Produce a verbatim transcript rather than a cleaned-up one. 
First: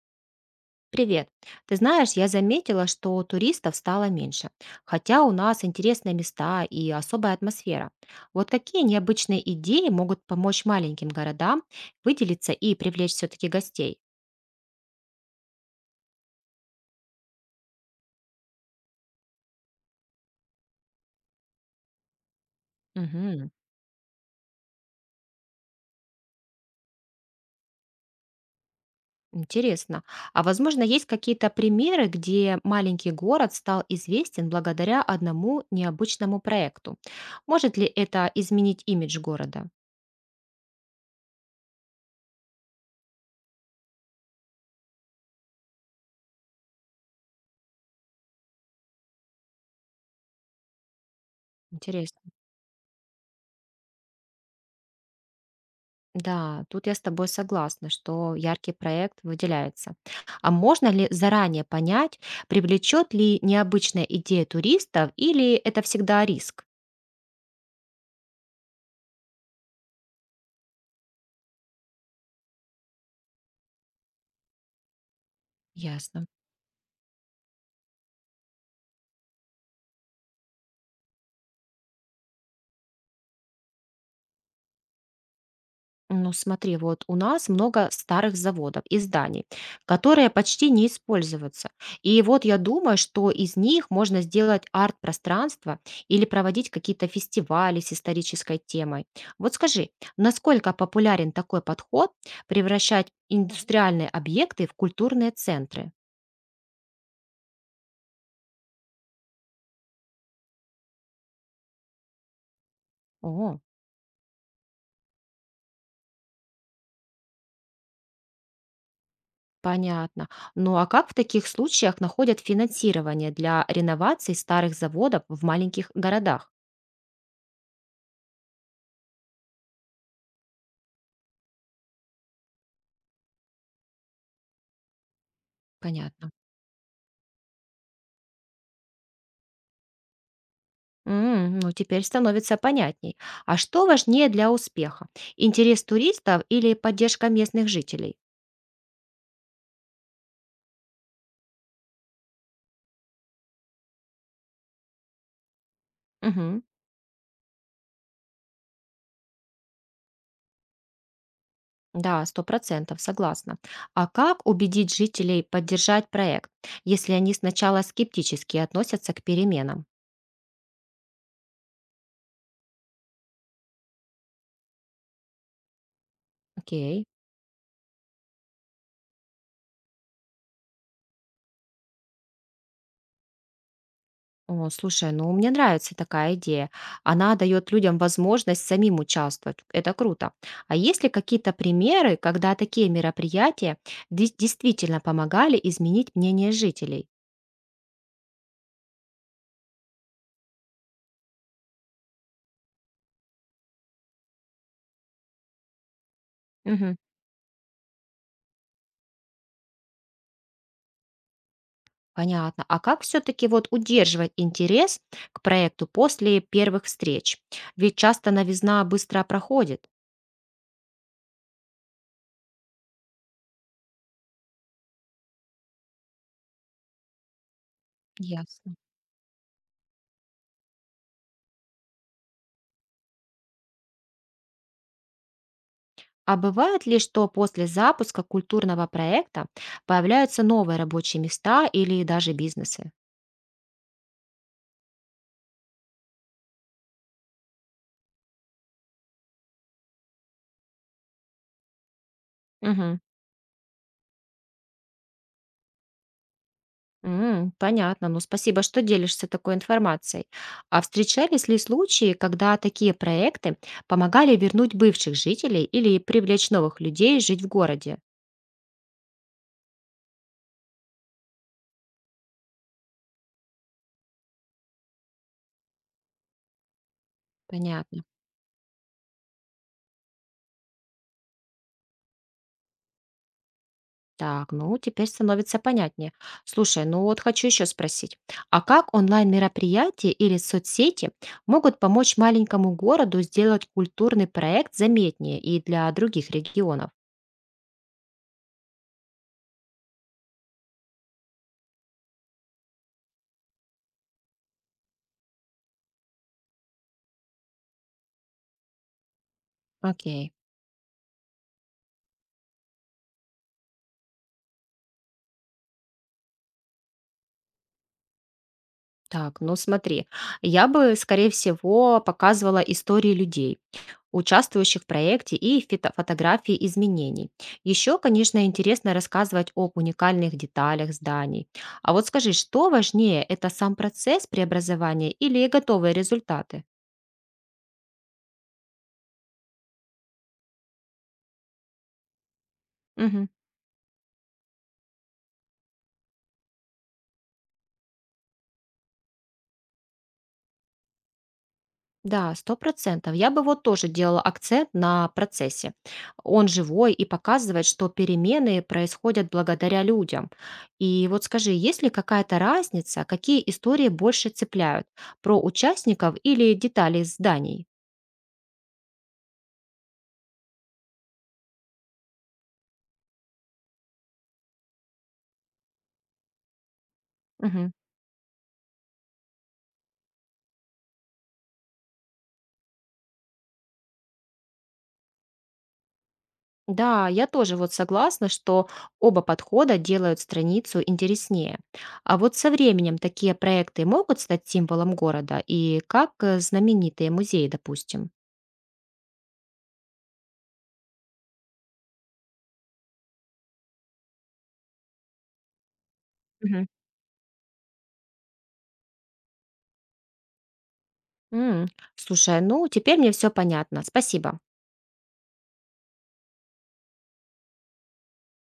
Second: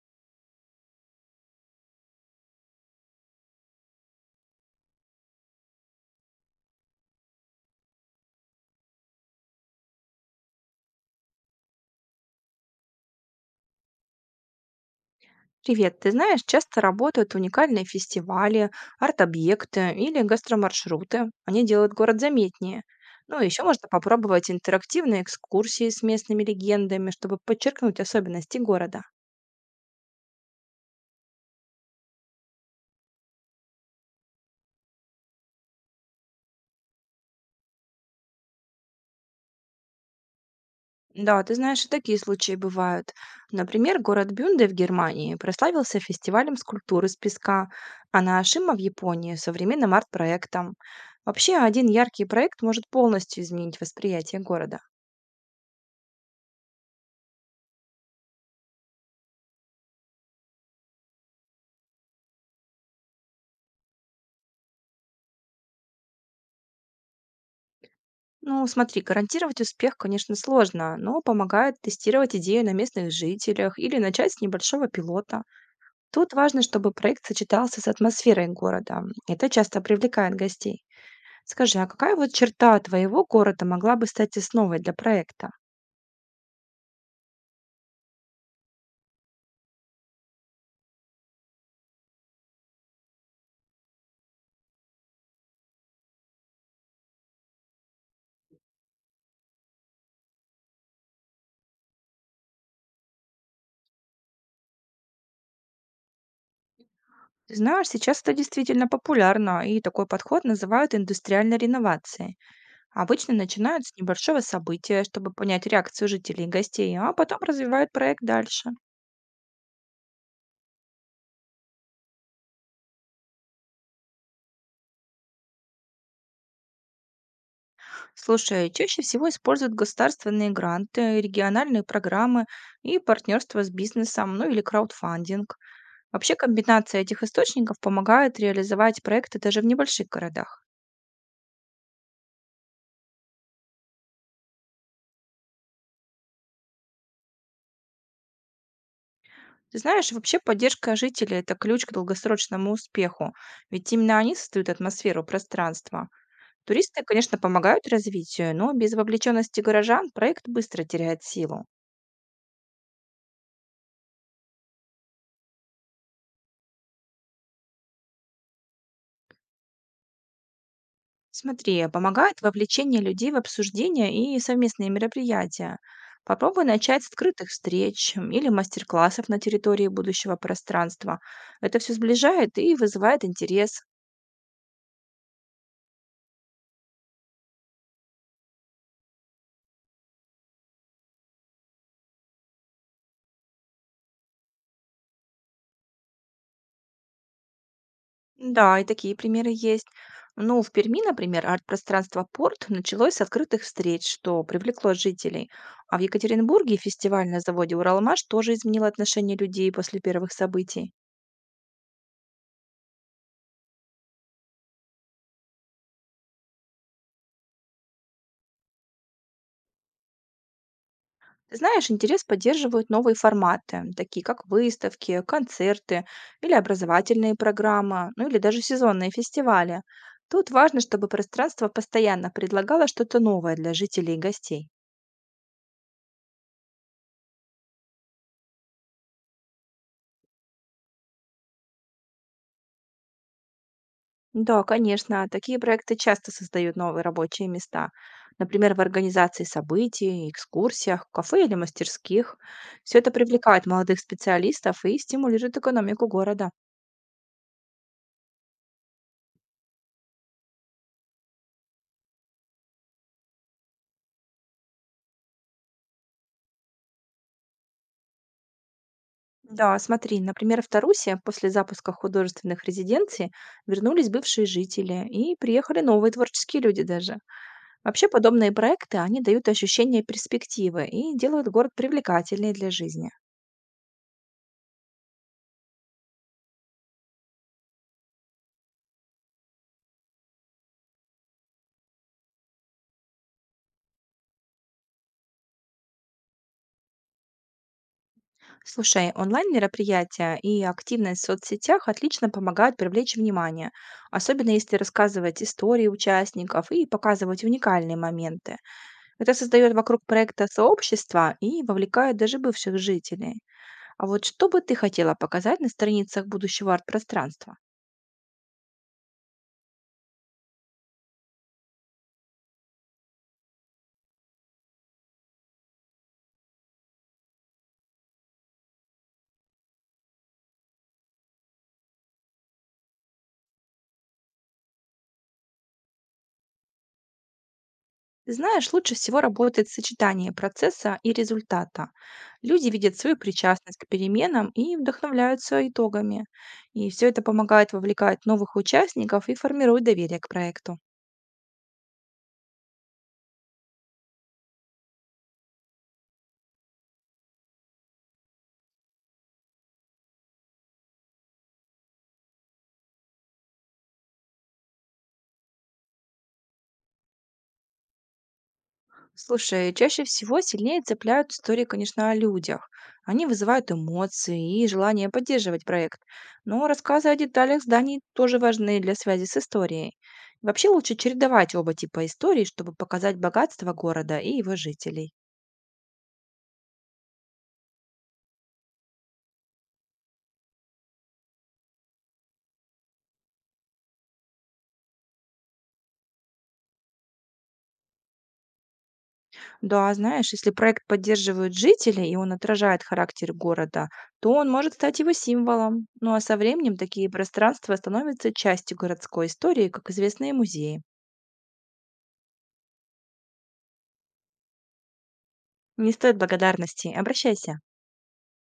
Привет. Ты знаешь, я заметила, что туристов стало меньше, хотя у нас интересные места и особая атмосфера. Вот какие необычные идеи могут помочь маленьким городам выделиться и привлечь все-таки гостей? Привет, ты знаешь, часто работают уникальные фестивали, арт-объекты или гастромаршруты. Они делают город заметнее. Ну, Мгм. еще можно попробовать интерактивные экскурсии с местными легендами, чтобы подчеркнуть особенности города. Интересно. А возможно, есть какие-то примеры, где маленький город стал известен благодаря одному необычному проекту? Может ли это изменить имидж города? Да, ты знаешь, и такие случаи бывают. Например, город Бюнде в Германии прославился фестивалем скульптуры из песка, а Наашима в Японии – современным арт-проектом. Вообще, один яркий Интересно. проект может полностью изменить восприятие города. Да, тут я с тобой согласна, что яркий проект выделяется. А можно ли заранее понять, привлечет ли необычная идея туристов или это всегда риск? Ну, смотри, гарантировать успех, конечно, сложно, но помогает тестировать идею на местных жителях или начать с небольшого пилота. Ясно. Тут важно, чтобы проект сочетался с атмосферой города. Это часто привлекает гостей. Скажи, а какая вот черта твоего города могла бы стать основой для проекта? Ну, смотри, вот у нас много старых заводов и зданий, которые почти не используются. И вот я думаю, что из них можно сделать арт-пространство или проводить какие-то фестивали с исторической темой. Вот скажи, насколько популярен такой подход превращать индустриальные объекты в культурные центры? Ты знаешь, сейчас это действительно популярно, и такой подход называют индустриальной реновацией. Обычно О, начинают с небольшого события, чтобы понять реакцию жителей и гостей, а потом развивают проект дальше. понятно. Ну а как в таких случаях находят финансирование для реновации старых заводов в маленьких городах? Слушай, чаще всего используют государственные гранты, региональные программы и партнерство с бизнесом, ну или краудфандинг. Понятно. Вообще комбинация этих источников помогает реализовать проекты даже в небольших городах. М, ну, теперь становится понятней. А что важнее для успеха? Интерес туристов или поддержка местных жителей? Ты знаешь, вообще поддержка жителей – это ключ к долгосрочному успеху, ведь именно они создают атмосферу пространства. Мгм. Туристы, конечно, помогают развитию, но без вовлеченности горожан проект быстро теряет силу. Да, сто процентов, согласна. А как убедить жителей поддержать проект, если они сначала скептически относятся к переменам? Смотри, помогает вовлечение людей в обсуждения и совместные мероприятия. Попробуй начать Окей. с открытых встреч м, или мастер-классов на территории будущего пространства. Это все сближает и вызывает интерес. О, слушай, ну мне нравится такая идея. Она дает людям возможность самим участвовать. Это круто. А есть ли какие-то примеры, когда такие мероприятия дес- действительно помогали изменить мнение жителей? Да, и такие примеры есть. Ну, в Перми, например, арт-пространство «Порт» началось с открытых встреч, что привлекло жителей. А в Екатеринбурге Мгм. фестиваль на заводе «Уралмаш» тоже изменил отношение людей после первых событий. Понятно. А как все-таки вот удерживать интерес к проекту после первых встреч? Ведь часто новизна быстро проходит. Ты знаешь, интерес поддерживают новые форматы, такие как выставки, концерты или образовательные программы, ну или даже Ясно. сезонные фестивали. Тут важно, чтобы пространство постоянно предлагало что-то новое для жителей и гостей. А бывает ли, что после запуска культурного проекта появляются новые рабочие места или даже бизнесы? Да, конечно, такие проекты часто создают новые рабочие места. Например, в организации событий, экскурсиях, кафе или мастерских. Все Мгм. это привлекает молодых специалистов и стимулирует экономику города. М, понятно. Ну, спасибо, что делишься такой информацией. А встречались ли случаи, когда такие проекты помогали вернуть бывших жителей или привлечь новых людей жить в городе? Да, смотри, например, в Тарусе после запуска художественных резиденций вернулись бывшие жители и приехали новые творческие люди даже. Понятно. Вообще подобные проекты, они дают ощущение перспективы и делают город привлекательнее для жизни. Так, ну теперь становится понятнее. Слушай, ну вот хочу еще спросить, а как онлайн-мероприятия или соцсети могут помочь маленькому городу сделать культурный проект заметнее и для других регионов? Слушай, онлайн-мероприятия и активность в соцсетях отлично помогают привлечь внимание, особенно если рассказывать истории участников и показывать уникальные моменты. Это создает вокруг Окей. проекта сообщество и вовлекает даже бывших жителей. А вот что бы ты хотела показать на страницах будущего арт-пространства? Так, ну смотри, я бы, скорее всего, показывала истории людей, участвующих в проекте, и фито- фотографии изменений. Еще, конечно, интересно рассказывать об уникальных деталях зданий. А вот скажи, что важнее, это сам процесс преобразования или готовые результаты? Знаешь, лучше всего работает сочетание процесса и результата. Люди видят свою Мгм. причастность к переменам и вдохновляются итогами. И все это помогает вовлекать новых участников и формирует доверие к проекту. Да, сто процентов. Я бы вот тоже делала акцент на процессе. Он живой и показывает, что перемены происходят благодаря людям. И вот скажи, есть ли какая-то разница, какие истории больше цепляют? Про участников или детали зданий? Слушай, чаще всего сильнее цепляют истории, конечно, о людях. Они вызывают эмоции и желание поддерживать проект. Но рассказы о деталях Мгм. зданий тоже важны для связи с историей. Вообще лучше чередовать оба типа историй, чтобы показать богатство города и его жителей. Да, я тоже вот согласна, что оба подхода делают страницу интереснее. А вот со временем такие проекты могут стать символом города и как э, знаменитые музеи, допустим. Да, знаешь, если проект поддерживают жители и он отражает характер города, то он может стать его символом. Ну а со Мгм. временем такие пространства становятся частью городской истории, как известные музеи. М, слушай, ну теперь мне все понятно. Спасибо. Не стоит благодарности, обращайся.